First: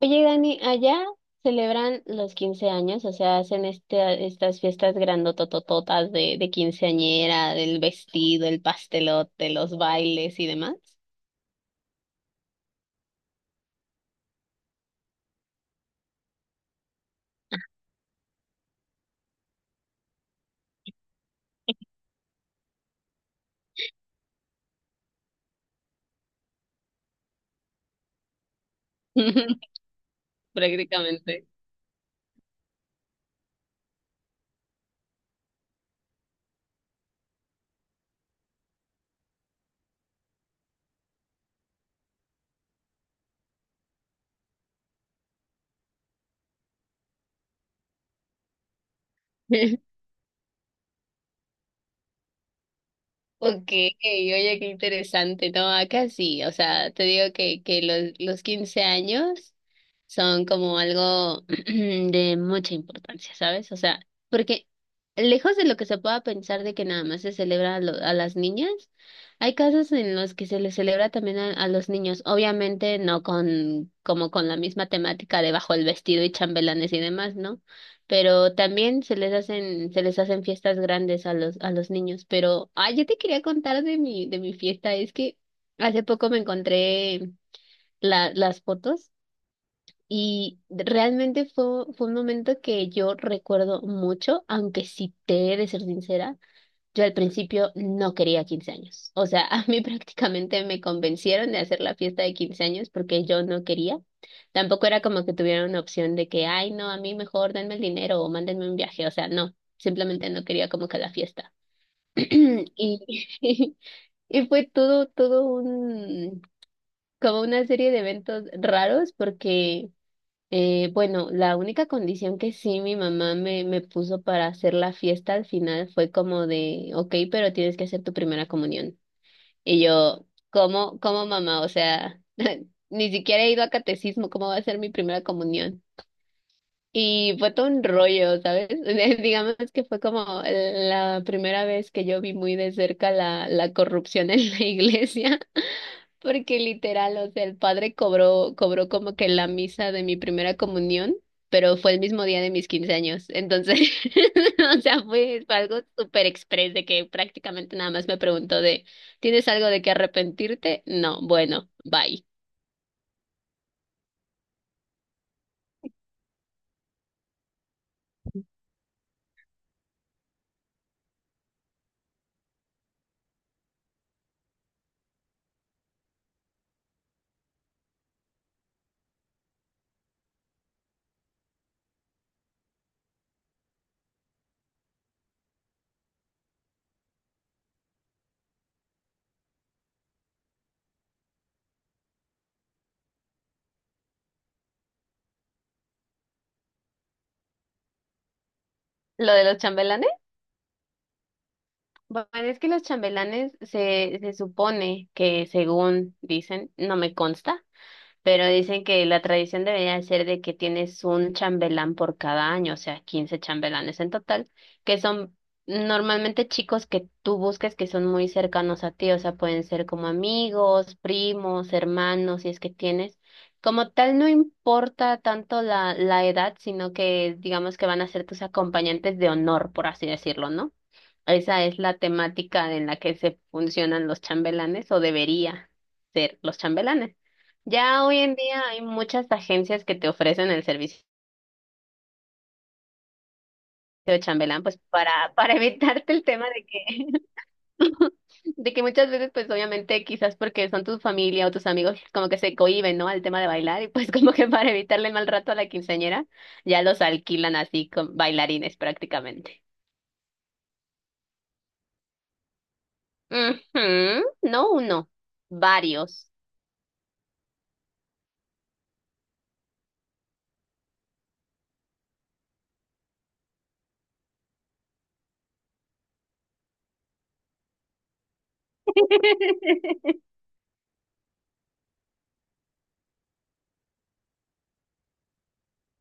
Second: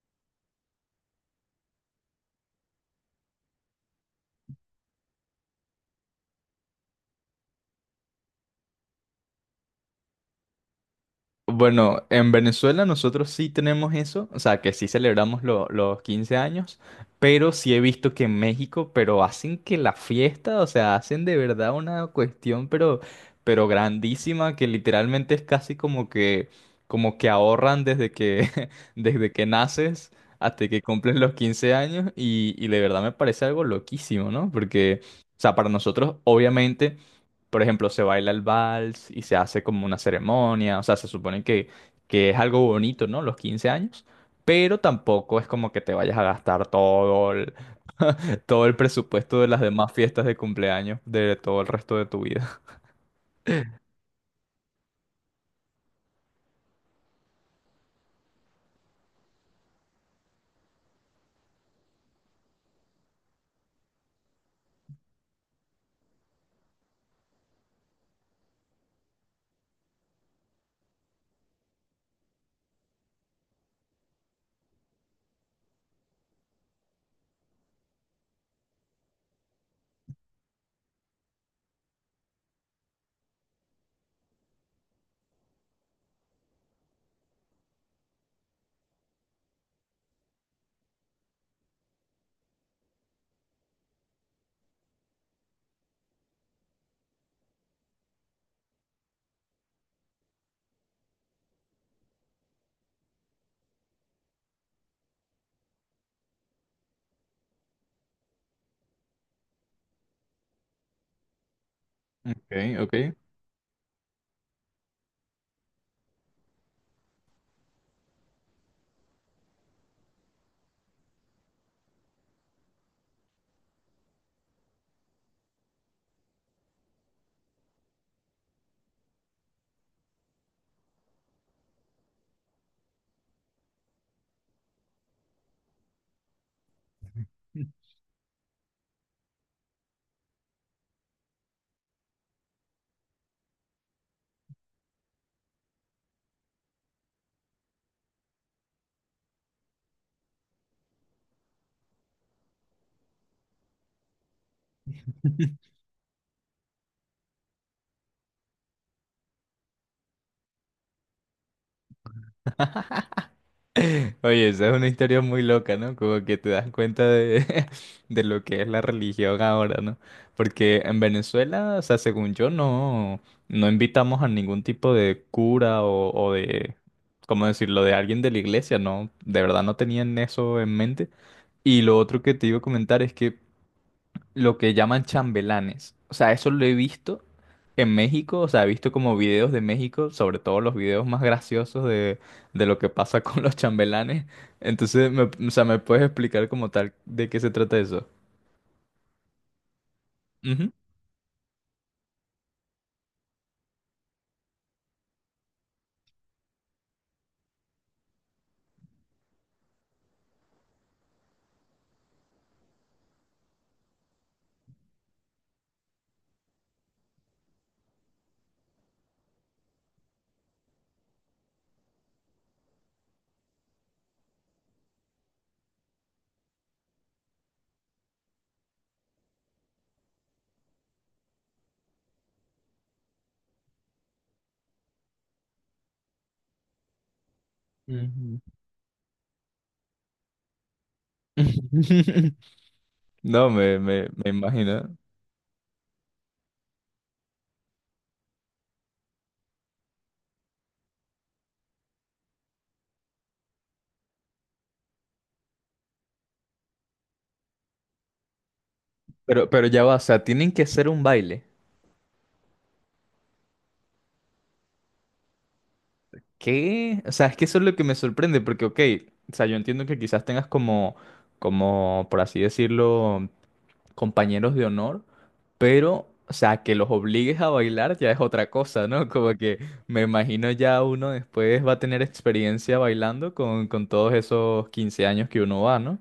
Oye, Dani, allá celebran los 15 años. O sea, hacen estas fiestas grandototototas de quinceañera, del vestido, el pastelote, los bailes y demás. Bueno, en Venezuela nosotros sí tenemos eso, o sea, que sí celebramos los 15 años, pero sí he visto que en México, pero hacen que la fiesta, o sea, hacen de verdad una cuestión, pero grandísima, que literalmente es casi como que ahorran desde que, desde que naces hasta que cumples los Prácticamente. 15 años, y de verdad me parece algo loquísimo, ¿no? Porque, o sea, para nosotros, obviamente. Por ejemplo, se baila el vals y se hace como una ceremonia, o sea, se supone que es algo bonito, ¿no? Los 15 años, pero tampoco es como que te vayas a gastar todo el, todo el presupuesto de las demás fiestas de cumpleaños de todo el resto de tu vida. Ok, oye, qué interesante. No, acá sí, o sea, te digo que los 15 años son como algo de mucha importancia, ¿sabes? O sea, porque lejos de lo que se pueda pensar de que nada más se celebra a las niñas, hay casos en los que se les celebra también a los niños, obviamente no con como con la misma temática de bajo el vestido y chambelanes y demás, ¿no? Pero también se les hacen fiestas grandes a los niños. Pero, ah, yo te quería contar de mi fiesta. Es que hace poco me encontré las fotos y realmente fue un momento que yo recuerdo mucho, aunque sí te he de ser sincera. Yo al principio no quería 15 años. O sea, a mí prácticamente me convencieron de hacer la fiesta de 15 años porque yo no quería. Tampoco era como que tuviera una opción de que, ay, no, a mí mejor denme el dinero o mándenme un viaje. O sea, no, simplemente no quería como que la fiesta. Ok, ok. Y, y fue todo un, como una serie de eventos raros porque bueno, la única condición que sí mi mamá me puso para hacer la fiesta al final fue como de, ok, pero tienes que hacer tu primera comunión. Y yo, cómo, mamá? O sea, ni siquiera he ido a catecismo, ¿cómo va a ser mi primera comunión? Y fue todo un rollo, ¿sabes? Digamos que fue como la primera vez que yo vi muy de cerca la corrupción en la iglesia. Porque literal, o sea, el padre cobró como que la misa de mi primera comunión, pero fue el mismo día de mis 15 años. Entonces, o sea, fue algo súper express de que prácticamente nada más me preguntó de, ¿tienes algo de qué arrepentirte? No, bueno, bye. Oye, esa es una historia muy loca, ¿no? Como que te das cuenta de, de lo que es la religión ahora, ¿no? Porque en Venezuela, o sea, según yo, no, no invitamos a ningún tipo de cura o de, ¿cómo decirlo?, de alguien de la iglesia, ¿no? De verdad no tenían eso en mente. Y lo otro que te iba a comentar es que lo que llaman chambelanes. O sea, eso lo he visto en México, o sea, he visto como videos de México, sobre todo los videos más graciosos de lo que pasa con los chambelanes. Entonces, o sea, ¿me puedes explicar como tal de qué se trata eso? Lo de los chambelanes, Ujú. bueno, es que los chambelanes se supone que, según dicen, no me consta, pero dicen que la tradición debería ser de que tienes un chambelán por cada año, o sea, 15 chambelanes en total, que son normalmente chicos que tú busques que son muy cercanos a ti. O sea, pueden ser como amigos, primos, hermanos, si es que tienes. Como tal, no importa tanto la edad, sino que digamos que van a ser tus acompañantes de honor, por así decirlo, ¿no? Esa es la temática en la que se funcionan los chambelanes o debería ser los chambelanes. Ya hoy en Ujú. día hay muchas agencias que te ofrecen el servicio No, me, me, de me chambelán, pues imagino. Para evitarte el tema de que, de que muchas veces, pues obviamente quizás porque son tu familia o tus amigos como que se cohíben, ¿no? Al tema de bailar y pues como que para evitarle el mal rato a la quinceañera, ya los alquilan así con bailarines Pero, prácticamente. pero ya va, o sea, tienen que hacer un baile. Ujú. No uno, varios. ¿Qué? O sea, es que eso es lo que me sorprende, porque, ok, o sea, yo entiendo que quizás tengas como, por así decirlo, compañeros de honor, pero, o sea, que los obligues a bailar ya es otra cosa, ¿no? Como que me imagino ya uno después va a tener experiencia bailando con todos esos 15 años que uno va, ¿no?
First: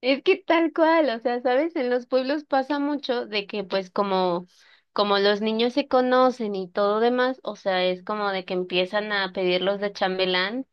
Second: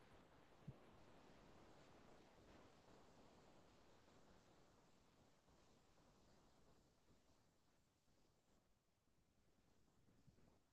Es que tal cual, o sea, ¿sabes? En los pueblos pasa mucho de que pues como los niños se conocen y todo demás. O sea, es como de que empiezan a pedirlos de chambelán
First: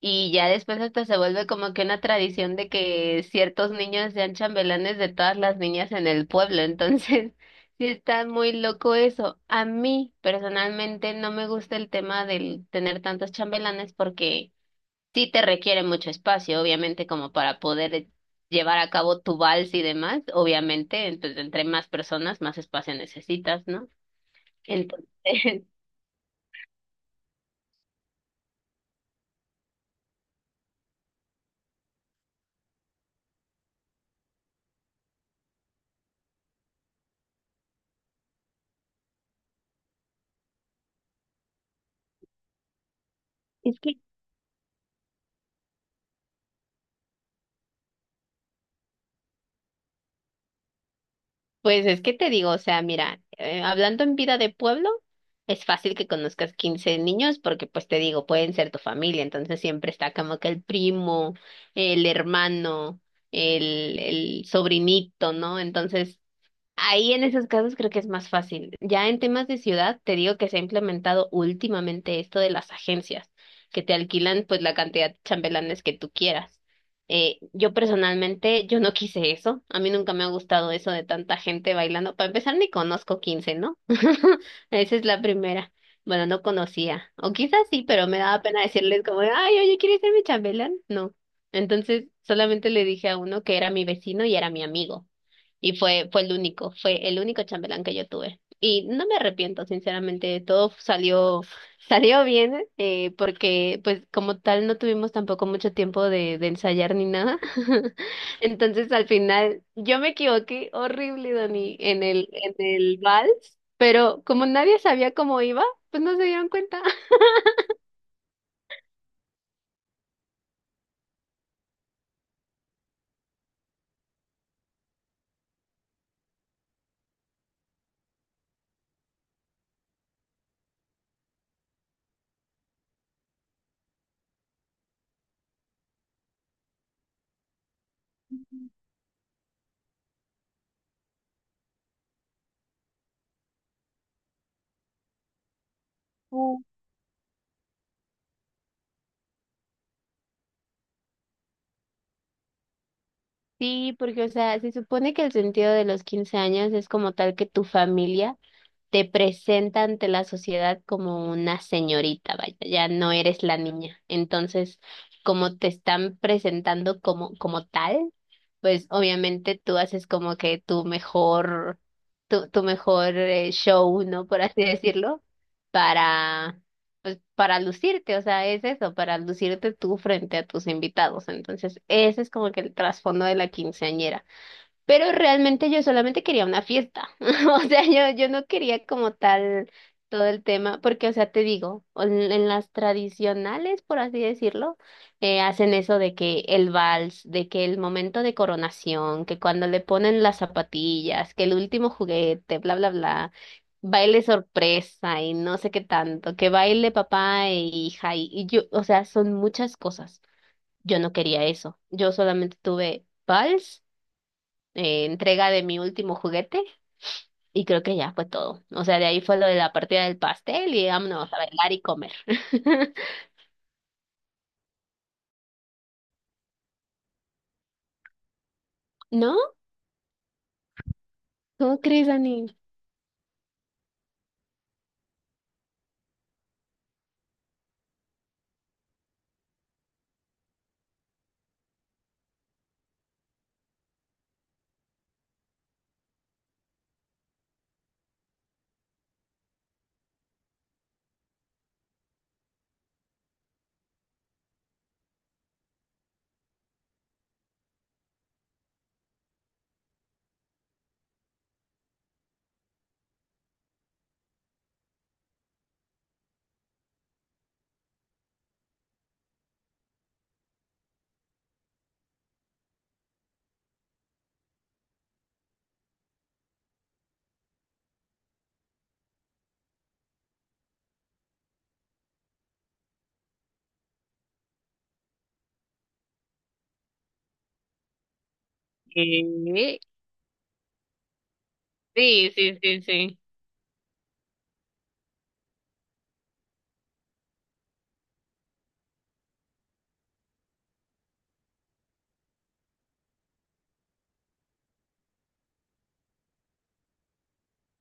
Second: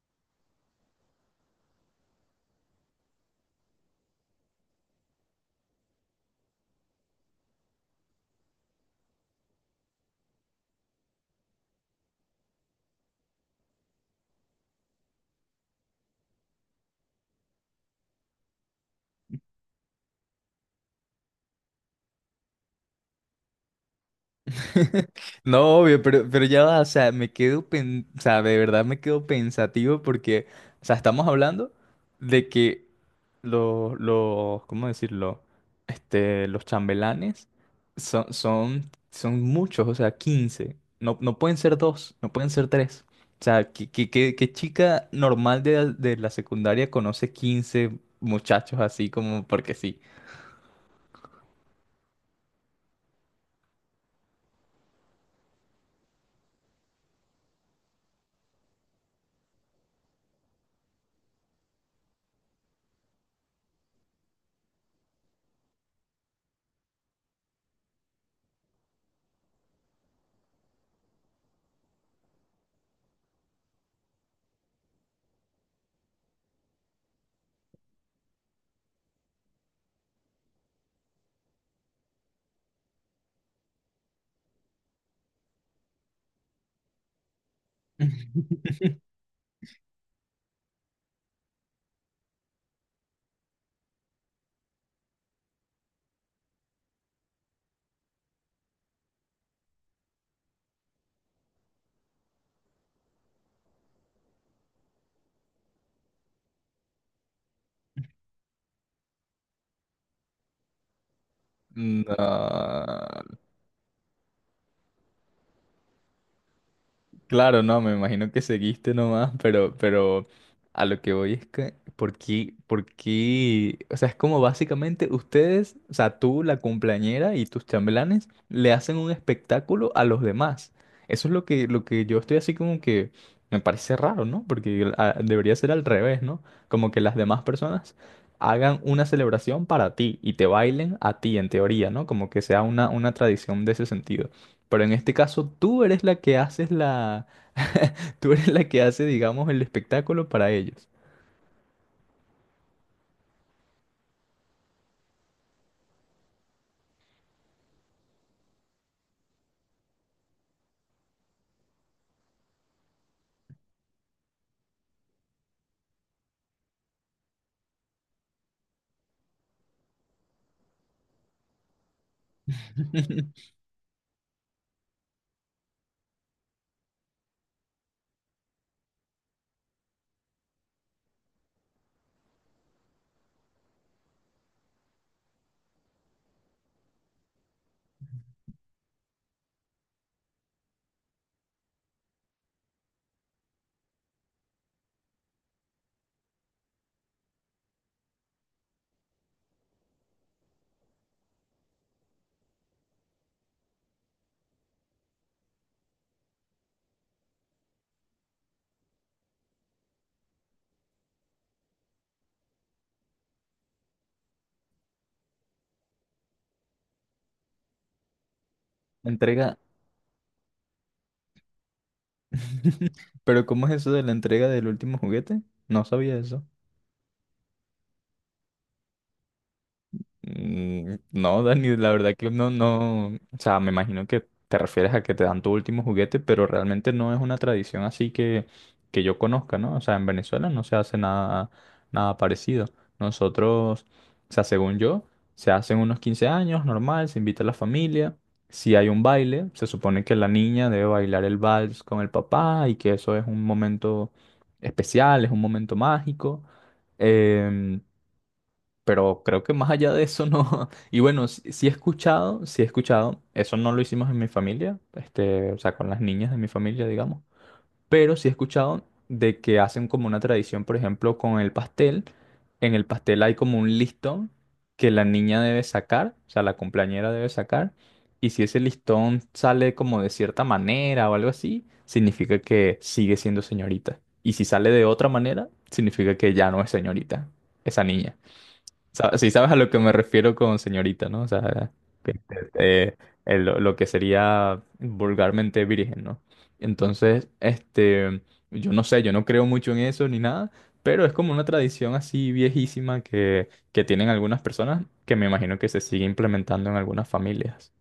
y ya después hasta se vuelve como que una tradición de que ciertos niños sean chambelanes de todas las niñas en el pueblo. Entonces, sí está muy loco eso. A mí personalmente no me gusta el tema del tener tantos chambelanes porque sí te requiere mucho espacio, obviamente, como para poder llevar a cabo tu vals y demás, obviamente. Entonces, entre más personas, más espacio necesitas, ¿no? Entonces, No, obvio, pero ya va, o sea, me quedo, o sea, de verdad me quedo pensativo porque, o sea, estamos hablando de que los, ¿cómo decirlo? Este, los chambelanes son muchos, o sea, 15, no, no pueden ser dos, no pueden ser tres. O sea, es ¿qué, que, qué- qué- qué chica normal de la secundaria conoce 15 muchachos así como porque sí? pues es que te digo, o sea, mira, hablando en vida de pueblo, es fácil que conozcas 15 niños porque, pues te digo, pueden ser tu familia, entonces siempre está como que el primo, el hermano, el sobrinito, ¿no? Entonces, ahí en esos casos creo que es más fácil. Ya en temas de ciudad, te digo que se ha implementado últimamente esto de las agencias que te alquilan pues la cantidad de chambelanes que tú quieras. Yo personalmente, yo no quise eso. A mí nunca me ha gustado eso de tanta gente bailando. Para empezar, ni conozco 15, ¿no? Esa es la primera. Bueno, no conocía. O quizás sí, pero me daba pena decirles como, ay, oye, ¿quieres ser mi chambelán? No. Entonces, solamente le dije a uno que era mi vecino y era mi amigo. Y fue el único chambelán que yo tuve. Y no me arrepiento, sinceramente, todo salió, salió bien, porque pues como tal no tuvimos tampoco mucho tiempo de ensayar ni nada. Entonces al final yo me equivoqué horrible, Dani, en en el vals, No. pero como nadie sabía cómo iba, pues no se dieron cuenta. Claro, no, me imagino que seguiste nomás, pero a lo que voy es que, ¿por qué, por qué? O sea, es como básicamente ustedes, o sea, tú, la cumpleañera y tus chambelanes, le hacen un espectáculo a los demás. Eso es lo que yo estoy así como que me parece raro, ¿no? Porque debería ser al revés, ¿no? Como que las demás personas hagan una celebración para ti y te bailen a ti, en teoría, ¿no? Como que sea una tradición de ese sentido. Pero en este caso tú eres la que Uh, haces la… Tú eres la que hace, digamos, el espectáculo para ellos. sí, porque, o sea, se supone que el sentido de los 15 años es como tal que tu familia te presenta ante la sociedad como una señorita, vaya, ya no eres la niña. Entonces, como te están presentando como tal, pues obviamente tú haces como que tu mejor show, ¿no? Por así decirlo, para, pues, para lucirte, o sea, es eso, para lucirte tú frente a tus invitados. Entonces, ese es como que el trasfondo de la quinceañera. Pero realmente yo solamente quería una fiesta. O sea, yo no quería como tal todo el tema, porque, o sea, te digo, en las tradicionales, por así decirlo, hacen eso de que el vals, de que el momento de coronación, que cuando le ponen las zapatillas, que el último juguete, bla, bla, bla, baile sorpresa y no sé qué tanto, que baile papá e hija y yo, o sea, son muchas cosas. Yo no quería eso. Yo solamente tuve vals, entrega de mi último juguete, y creo que ya fue todo. O sea, de La ahí fue lo de entrega. la partida del pastel y vámonos a bailar y comer. Pero ¿cómo es eso de la entrega del último juguete? No sabía eso. ¿No? Mm, no, Dani, ¿Cómo la crees, verdad que Dani? no, no, o sea, me imagino que te refieres a que te dan tu último juguete, pero realmente no es una tradición así que yo conozca, ¿no? O sea, en Venezuela no se hace nada, nada parecido. Nosotros, o sea, según yo, se hacen unos 15 años, normal, se invita a la familia, si hay un baile, se supone que la niña debe bailar el vals con el papá y que eso es un momento especial, es un momento mágico. em, pero creo que más allá de eso no. Y bueno, sí, sí he escuchado, sí he escuchado. Eso no lo hicimos en mi familia, este, o sea, con las niñas de mi familia, digamos. Pero sí he escuchado de que hacen como una tradición, por ejemplo, con el pastel. En el pastel hay como un listón que la niña debe sacar, o sea, la cumpleañera debe sacar. Y si ese listón sale como de cierta manera o algo así, significa que sigue siendo señorita. Y si sale de otra manera, significa que ya no es señorita, esa niña. Sí, sabes a lo que Eh, me refiero con señorita, ¿no? O sea, que, Sí, sí, sí, eh, sí. Lo que sería vulgarmente virgen, ¿no? Entonces, este, yo no sé, yo no creo mucho en eso ni nada, pero es como una tradición así viejísima que tienen algunas personas que me imagino que se sigue implementando en algunas familias.